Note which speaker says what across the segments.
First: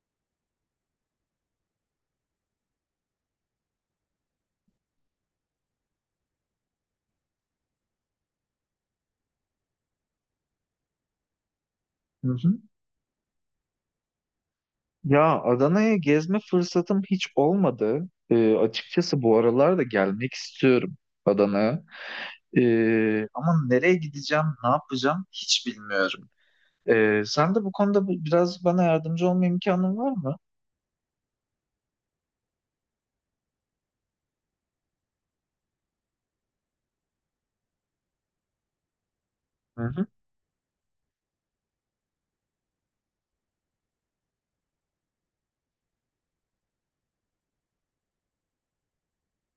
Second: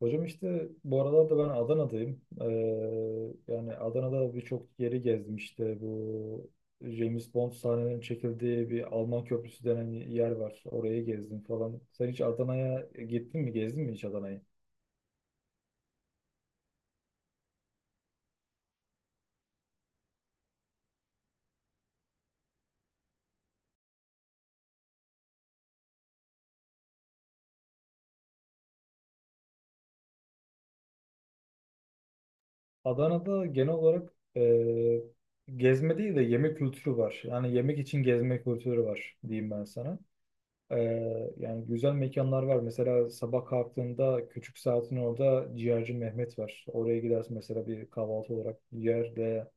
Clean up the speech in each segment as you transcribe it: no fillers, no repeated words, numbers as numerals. Speaker 1: Hocam işte bu aralar da ben Adana'dayım. Yani Adana'da birçok yeri gezdim işte. Bu James Bond sahnelerinin çekildiği bir Alman Köprüsü denen yer var. Orayı gezdim falan. Sen hiç
Speaker 2: Hı hı.
Speaker 1: Adana'ya gittin mi? Gezdin mi hiç Adana'yı?
Speaker 2: Ya Adana'ya gezme fırsatım hiç olmadı. Açıkçası bu aralar da gelmek istiyorum Adana'ya. Ama nereye gideceğim, ne yapacağım hiç bilmiyorum. Sen de bu konuda biraz bana yardımcı olma imkanın var mı?
Speaker 1: Adana'da genel olarak gezme değil de yemek kültürü var. Yani yemek için gezme kültürü var diyeyim ben
Speaker 2: Hı
Speaker 1: sana.
Speaker 2: hı.
Speaker 1: Yani güzel mekanlar var. Mesela sabah kalktığında küçük saatin orada ciğerci Mehmet var. Oraya gidersin mesela bir kahvaltı olarak ciğerle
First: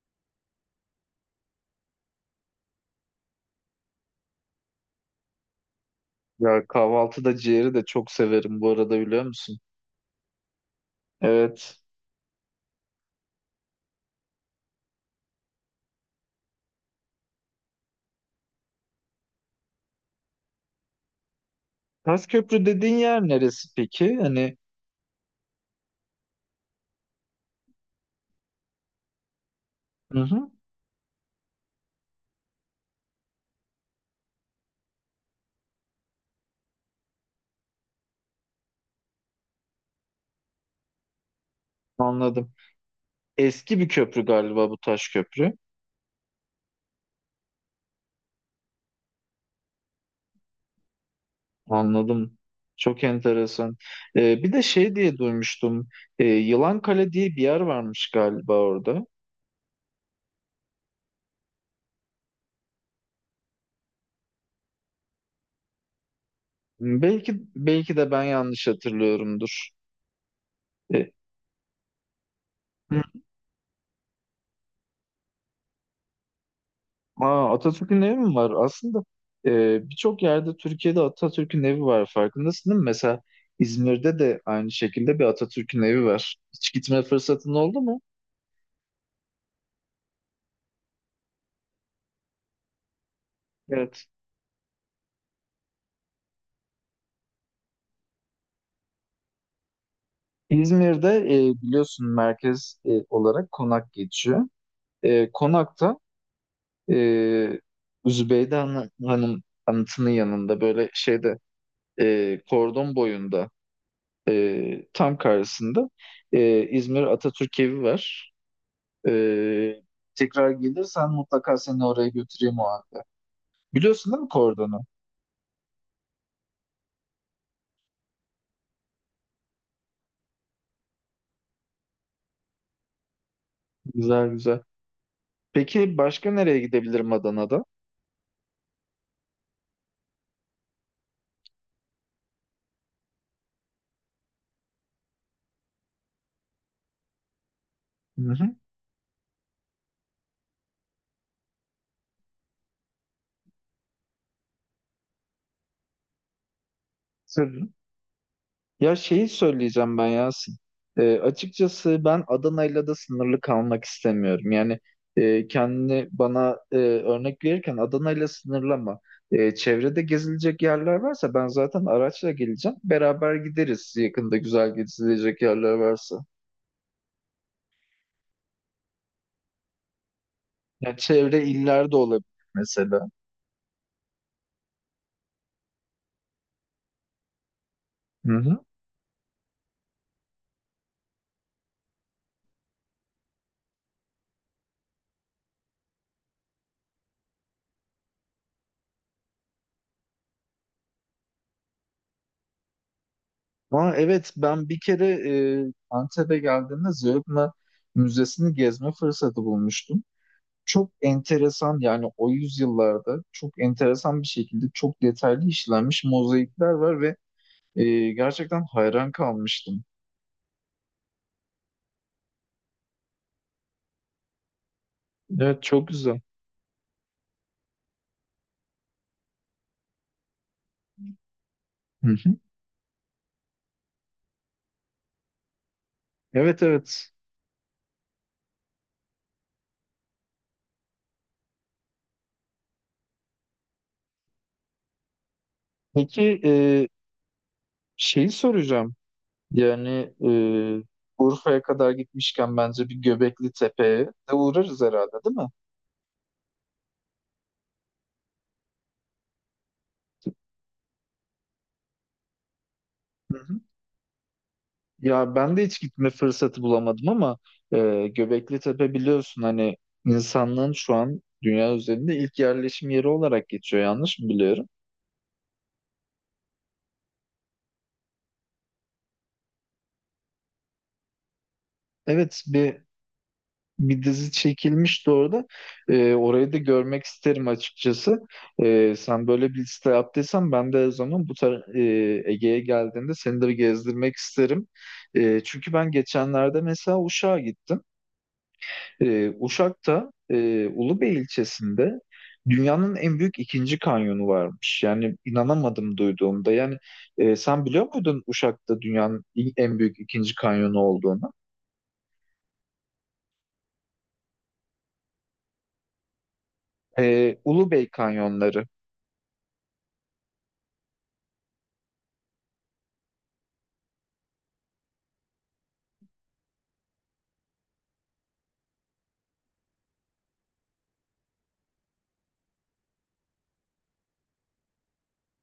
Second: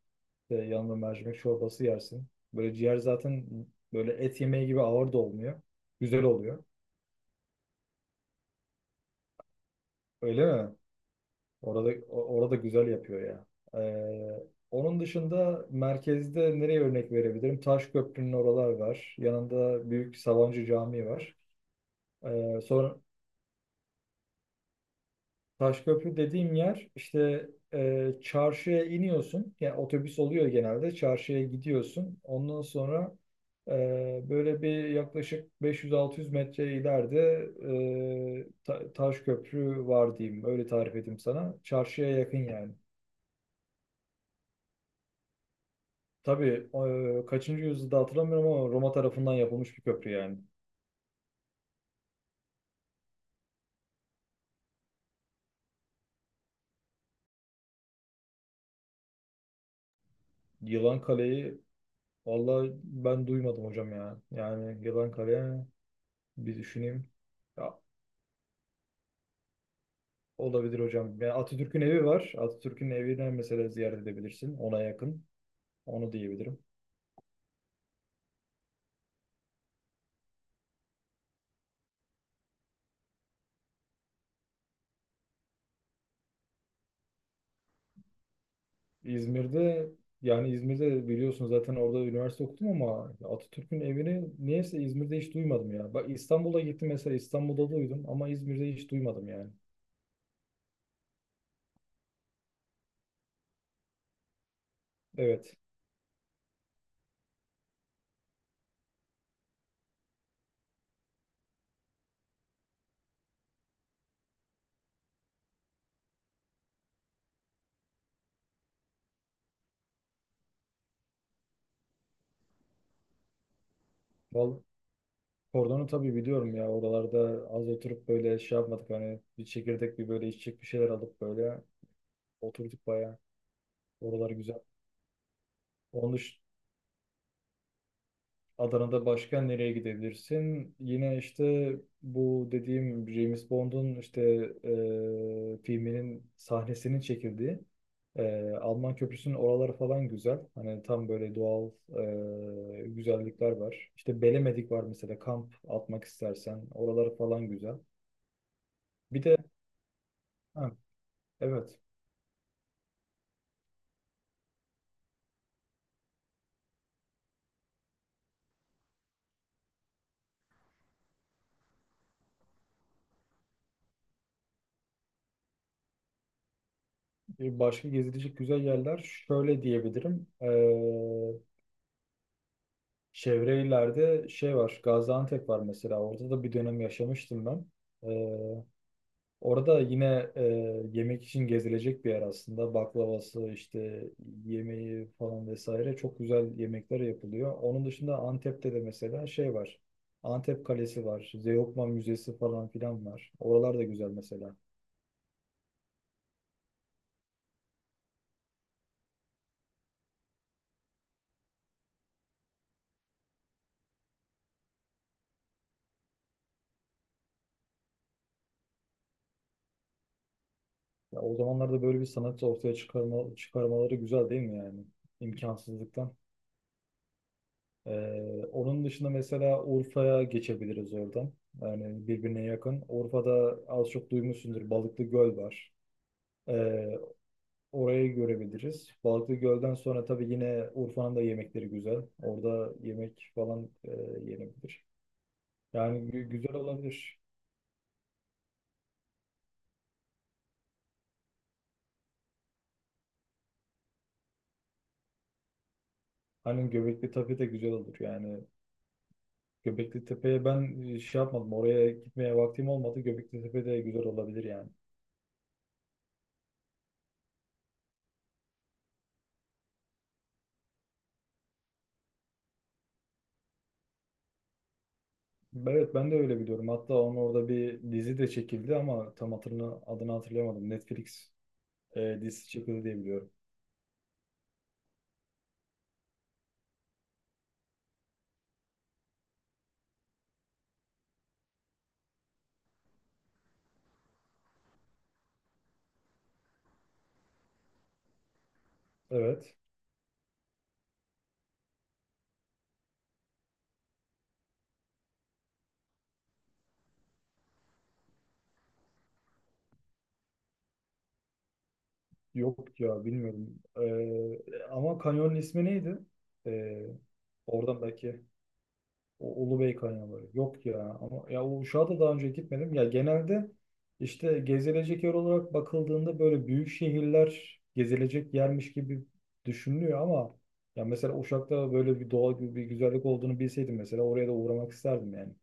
Speaker 1: yanında mercimek çorbası yersin. Böyle ciğer zaten böyle et yemeği gibi ağır da olmuyor. Güzel oluyor.
Speaker 2: Ya kahvaltıda ciğeri de çok severim bu arada biliyor musun?
Speaker 1: Öyle mi?
Speaker 2: Evet.
Speaker 1: Orada orada güzel yapıyor ya. Ee, Onun dışında merkezde nereye örnek verebilirim? Taşköprü'nün oralar var. Yanında Büyük Sabancı Camii var.
Speaker 2: Köprü dediğin
Speaker 1: Sonra
Speaker 2: yer neresi peki? Hani
Speaker 1: Taşköprü dediğim yer işte çarşıya iniyorsun. Yani
Speaker 2: hı
Speaker 1: otobüs oluyor
Speaker 2: hı,
Speaker 1: genelde. Çarşıya gidiyorsun. Ondan sonra e, böyle bir yaklaşık 500-600 metre ileride Taşköprü var diyeyim. Öyle tarif edeyim sana. Çarşıya yakın
Speaker 2: anladım.
Speaker 1: yani.
Speaker 2: Eski bir köprü galiba bu Taşköprü.
Speaker 1: Tabii kaçıncı yüzyılda hatırlamıyorum ama Roma tarafından yapılmış bir köprü yani.
Speaker 2: Anladım. Çok enteresan. Bir de şey diye duymuştum. Yılankale diye bir yer varmış galiba orada.
Speaker 1: Yılan Kale'yi vallahi ben duymadım hocam ya. Yani Yılan Kale bir düşüneyim.
Speaker 2: Belki
Speaker 1: Ya
Speaker 2: belki de ben yanlış hatırlıyorumdur.
Speaker 1: olabilir
Speaker 2: Ee,
Speaker 1: hocam. Yani Atatürk'ün evi var. Atatürk'ün evine mesela ziyaret edebilirsin. Ona yakın. Onu diyebilirim.
Speaker 2: Atatürk'ün evi mi var? Aslında birçok yerde Türkiye'de Atatürk'ün evi var. Farkındasın değil mi? Mesela İzmir'de de aynı şekilde bir Atatürk'ün evi var. Hiç gitme fırsatın oldu mu?
Speaker 1: İzmir'de yani İzmir'de biliyorsun zaten orada üniversite okudum ama Atatürk'ün
Speaker 2: Evet.
Speaker 1: evini niyeyse İzmir'de hiç duymadım ya. Bak İstanbul'a gittim mesela İstanbul'da duydum ama İzmir'de hiç duymadım yani.
Speaker 2: İzmir'de biliyorsun merkez olarak Konak geçiyor. E,
Speaker 1: Evet.
Speaker 2: Konak'ta e, Hanım anıtının yanında böyle şeyde kordon boyunda tam karşısında İzmir Atatürk evi var. Ee, Tekrar gelirsen mutlaka seni oraya götüreyim o halde. Biliyorsun değil mi
Speaker 1: Vallahi
Speaker 2: Kordon'u?
Speaker 1: Kordonu tabii biliyorum ya. Oralarda az oturup böyle şey yapmadık. Hani bir çekirdek bir böyle içecek bir şeyler alıp böyle oturduk bayağı.
Speaker 2: Güzel
Speaker 1: Oralar güzel.
Speaker 2: güzel. Peki
Speaker 1: Onun
Speaker 2: başka
Speaker 1: dışında
Speaker 2: nereye gidebilirim Adana'da?
Speaker 1: Adana'da başka nereye gidebilirsin? Yine işte bu dediğim James Bond'un işte filminin sahnesinin çekildiği
Speaker 2: Hı hı.
Speaker 1: Alman Köprüsü'nün oraları falan güzel. Hani tam böyle doğal güzellikler var. İşte Belemedik var mesela kamp atmak istersen. Oraları falan
Speaker 2: Söyle.
Speaker 1: güzel.
Speaker 2: Ya
Speaker 1: Bir
Speaker 2: şeyi
Speaker 1: de
Speaker 2: söyleyeceğim ben Yasin.
Speaker 1: ha, evet.
Speaker 2: Açıkçası ben Adana'yla da sınırlı kalmak istemiyorum. Yani kendini bana örnek verirken Adana'yla sınırlama. E, çevrede gezilecek yerler varsa ben zaten araçla geleceğim. Beraber gideriz yakında güzel gezilecek yerler varsa.
Speaker 1: Başka gezilecek güzel yerler şöyle diyebilirim.
Speaker 2: Yani çevre illerde olabilir mesela.
Speaker 1: Çevre illerde şey var. Gaziantep var mesela. Orada da bir dönem yaşamıştım ben.
Speaker 2: Hı hı.
Speaker 1: Ee, Orada yine yemek için gezilecek bir yer aslında. Baklavası işte yemeği falan vesaire çok güzel yemekler yapılıyor. Onun dışında Antep'te de mesela şey var. Antep Kalesi var. Zeugma Müzesi falan filan var. Oralar da
Speaker 2: Ama
Speaker 1: güzel
Speaker 2: evet
Speaker 1: mesela.
Speaker 2: ben bir kere Antep'e geldiğimde Zeugma Müzesi'ni gezme fırsatı bulmuştum. Çok enteresan yani o yüzyıllarda çok enteresan bir şekilde çok detaylı işlenmiş mozaikler var ve gerçekten hayran kalmıştım.
Speaker 1: Ya o zamanlarda böyle bir sanat ortaya çıkarmaları güzel değil mi yani?
Speaker 2: Evet çok
Speaker 1: İmkansızlıktan.
Speaker 2: güzel.
Speaker 1: Onun dışında mesela Urfa'ya geçebiliriz oradan.
Speaker 2: Hı
Speaker 1: Yani
Speaker 2: hı.
Speaker 1: birbirine yakın. Urfa'da az çok duymuşsundur Balıklı Göl var.
Speaker 2: Evet
Speaker 1: Ee,
Speaker 2: evet.
Speaker 1: Orayı görebiliriz. Balıklı Göl'den sonra tabii yine Urfa'nın da yemekleri güzel. Orada yemek falan yenebilir. Yani
Speaker 2: Peki
Speaker 1: güzel olabilir.
Speaker 2: şeyi soracağım. Yani Urfa'ya kadar gitmişken bence bir Göbekli Tepe'ye de uğrarız herhalde değil mi?
Speaker 1: Hani Göbekli Tepe de güzel olur yani. Göbekli Tepe'ye ben şey yapmadım. Oraya gitmeye vaktim olmadı.
Speaker 2: Hı
Speaker 1: Göbekli
Speaker 2: hı.
Speaker 1: Tepe de güzel olabilir yani.
Speaker 2: Ya ben de hiç gitme fırsatı bulamadım ama Göbekli Tepe biliyorsun hani insanlığın şu an dünya üzerinde ilk yerleşim yeri olarak geçiyor yanlış mı biliyorum?
Speaker 1: Evet, ben de öyle biliyorum. Hatta onun orada bir dizi de çekildi ama tam hatırını, adını hatırlayamadım. Netflix
Speaker 2: Evet
Speaker 1: dizisi çekildi diye biliyorum.
Speaker 2: bir dizi çekilmişti orada. E, orayı da görmek isterim açıkçası. E, sen böyle bir liste yaptıysan ben de o zaman Ege'ye geldiğimde seni de bir gezdirmek isterim. E, çünkü ben geçenlerde mesela Uşak'a gittim.
Speaker 1: Evet.
Speaker 2: Uşak'ta Ulubey ilçesinde dünyanın en büyük ikinci kanyonu varmış. Yani inanamadım duyduğumda. Yani sen biliyor muydun Uşak'ta dünyanın en büyük ikinci kanyonu olduğunu?
Speaker 1: Yok ya, bilmiyorum. E, ama kanyonun ismi neydi? E, oradan
Speaker 2: Ulubey
Speaker 1: belki.
Speaker 2: kanyonları.
Speaker 1: O Ulubey Kanyonları. Yok ya. Ama ya Uşak'a da daha önce gitmedim. Ya genelde işte gezilecek yer olarak bakıldığında böyle büyük şehirler gezilecek yermiş gibi düşünülüyor ama ya mesela Uşak'ta böyle bir doğal bir güzellik olduğunu bilseydim mesela oraya da uğramak isterdim yani.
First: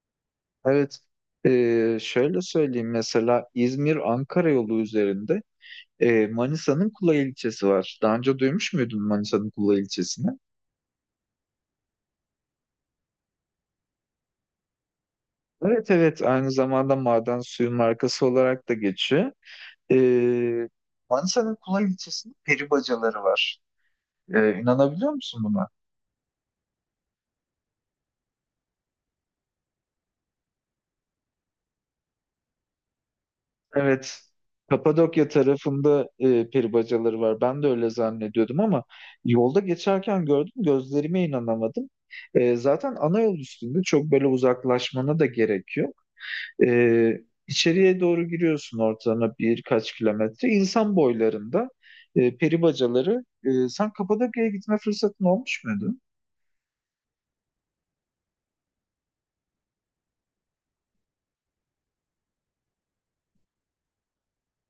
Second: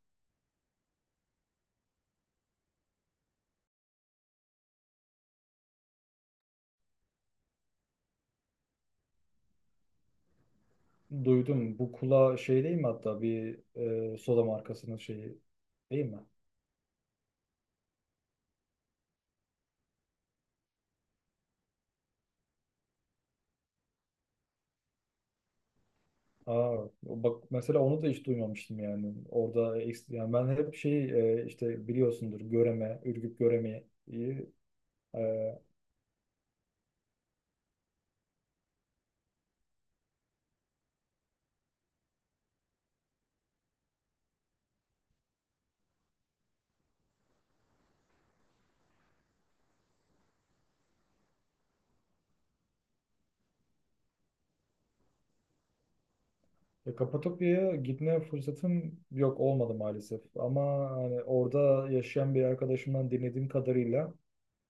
Speaker 2: Evet. Şöyle söyleyeyim mesela İzmir-Ankara yolu üzerinde Manisa'nın Kula ilçesi var. Daha önce duymuş muydun Manisa'nın Kula ilçesini?
Speaker 1: Duydum. Bu kula şey değil mi, hatta bir soda markasının şeyi
Speaker 2: Evet
Speaker 1: değil mi?
Speaker 2: evet aynı zamanda maden suyu markası olarak da geçiyor. Ee, Manisa'nın Kulay ilçesinde peri bacaları var. İnanabiliyor musun buna?
Speaker 1: Aa, bak mesela onu da hiç duymamıştım yani. Orada yani ben hep şey işte biliyorsundur Göreme, Ürgüp Göreme'yi.
Speaker 2: Evet. Kapadokya
Speaker 1: Ee,
Speaker 2: tarafında peri bacaları var. Ben de öyle zannediyordum ama yolda geçerken gördüm, gözlerime inanamadım. Zaten ana yol üstünde çok böyle uzaklaşmana da gerekiyor. Ee, içeriye doğru giriyorsun ortalama birkaç kilometre. İnsan boylarında peri bacaları. Sen Kapadokya'ya gitme fırsatın olmuş muydu?
Speaker 1: Kapadokya'ya gitme fırsatım yok, olmadı maalesef. Ama hani orada yaşayan bir arkadaşımdan dinlediğim kadarıyla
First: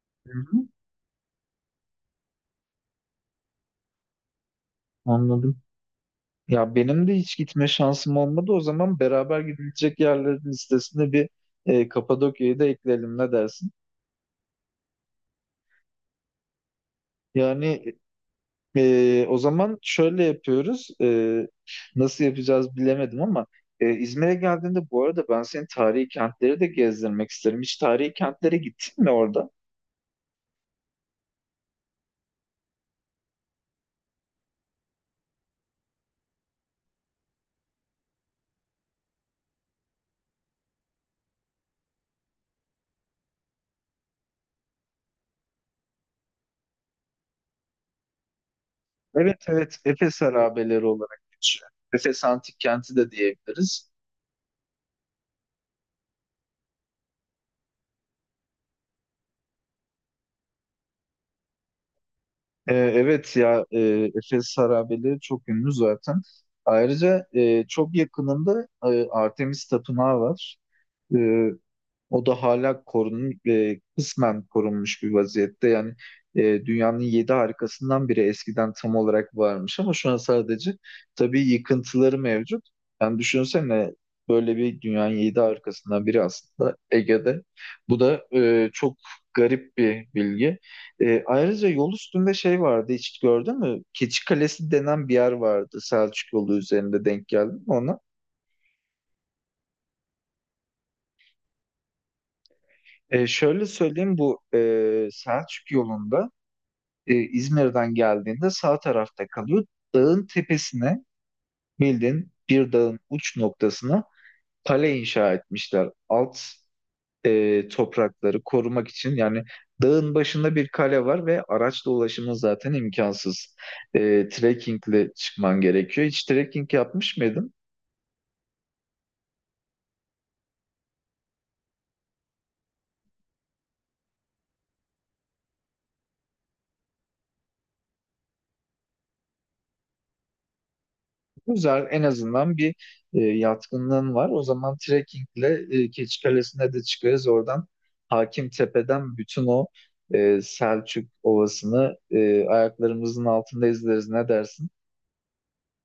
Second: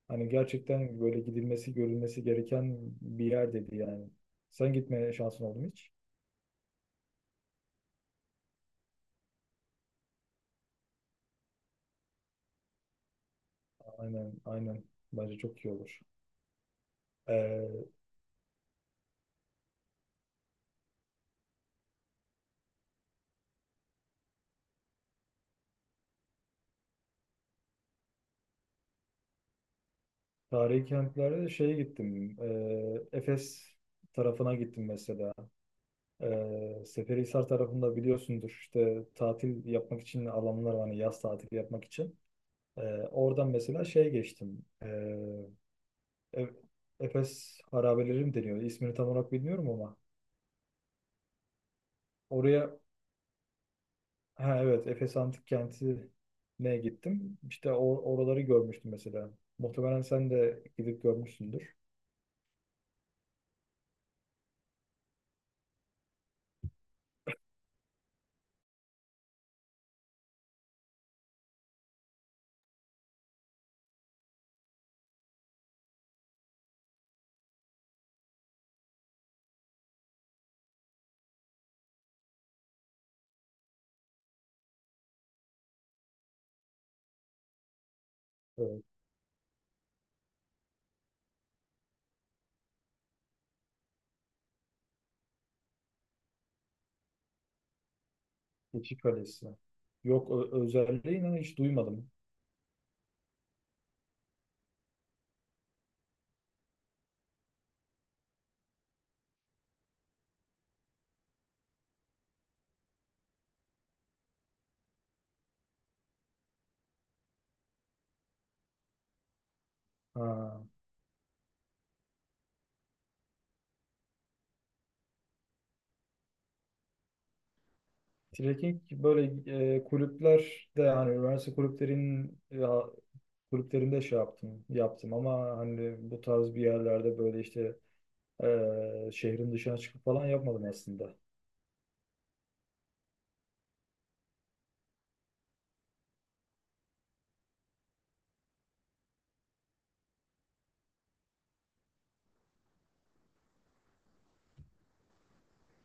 Speaker 1: hani
Speaker 2: Hı hı.
Speaker 1: gerçekten böyle gidilmesi, görülmesi gereken bir yer dedi yani. Sen gitmeye şansın
Speaker 2: Anladım.
Speaker 1: oldu mu hiç?
Speaker 2: Ya benim de hiç gitme şansım olmadı. O zaman beraber gidilecek yerlerin listesine bir Kapadokya'yı da ekleyelim ne dersin?
Speaker 1: Aynen, aynen. Bence çok iyi olur. Ee,
Speaker 2: Yani o zaman şöyle yapıyoruz. Nasıl yapacağız bilemedim ama İzmir'e geldiğinde bu arada ben senin tarihi kentleri de gezdirmek isterim. Hiç tarihi kentlere gittin mi orada?
Speaker 1: Tarihi kentlere şeye gittim. Efes tarafına gittim mesela. Seferihisar tarafında biliyorsundur işte tatil yapmak için alanlar var, hani yaz tatili yapmak için. Ee, Oradan mesela şey geçtim. E- Efes harabeleri mi deniyor? İsmini tam olarak
Speaker 2: Evet
Speaker 1: bilmiyorum
Speaker 2: evet
Speaker 1: ama.
Speaker 2: Efes harabeleri olarak geçiyor. Efes Antik
Speaker 1: Oraya,
Speaker 2: Kenti de diyebiliriz.
Speaker 1: ha evet, Efes Antik Kenti'ne gittim. İşte oraları görmüştüm mesela. Muhtemelen sen de gidip görmüşsündür.
Speaker 2: Evet ya Efes harabeleri çok ünlü zaten. Ayrıca çok yakınında Artemis Tapınağı var. E, O da hala korunmuş, kısmen korunmuş bir vaziyette. Yani dünyanın yedi harikasından biri eskiden tam olarak varmış ama şu an sadece tabii yıkıntıları mevcut. Yani düşünsene böyle bir dünyanın yedi harikasından biri aslında Ege'de. Bu da
Speaker 1: Evet.
Speaker 2: çok garip bir bilgi. E, ayrıca yol üstünde şey vardı hiç gördün mü? Keçi Kalesi denen bir yer vardı Selçuk yolu üzerinde denk geldim ona.
Speaker 1: Keçi Kalesi. Yok, özelliği inan hiç duymadım.
Speaker 2: Şöyle söyleyeyim bu Selçuk yolunda İzmir'den geldiğinde sağ tarafta kalıyor. Dağın tepesine bildiğin bir dağın uç noktasına kale inşa etmişler. Alt toprakları korumak için yani dağın başında
Speaker 1: Ha.
Speaker 2: bir kale var ve araçla ulaşımın zaten imkansız. Trekkingle çıkman gerekiyor. Hiç trekking yapmış mıydın?
Speaker 1: Trekking böyle kulüplerde yani üniversite kulüplerin ya, kulüplerinde şey yaptım ama hani bu tarz bir yerlerde böyle işte. Şehrin dışına çıkıp falan yapmadım aslında.
Speaker 2: Güzel, en azından bir yatkınlığın var. O zaman trekkingle Keçikalesi'ne de çıkarız. Oradan Hakimtepe'den bütün o Selçuk Ovası'nı ayaklarımızın altında izleriz. Ne dersin?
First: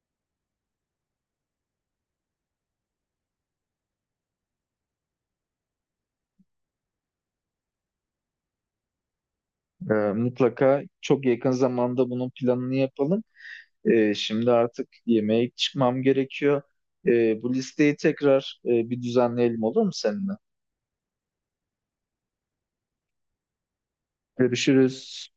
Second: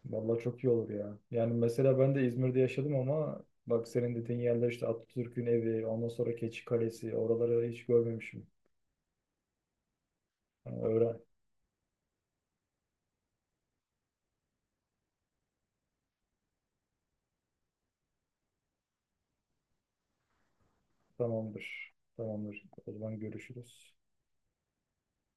Speaker 1: Vallahi çok iyi olur ya. Yani mesela ben de İzmir'de yaşadım ama bak senin dediğin yerler işte Atatürk'ün evi, ondan sonra Keçi Kalesi, oraları hiç görmemişim.
Speaker 2: Mutlaka
Speaker 1: Yani öğren.
Speaker 2: çok yakın zamanda bunun planını yapalım. Şimdi artık yemeğe çıkmam gerekiyor. Bu listeyi tekrar bir düzenleyelim olur mu seninle?
Speaker 1: Tamamdır. Tamamdır. O zaman görüşürüz.
Speaker 2: Görüşürüz.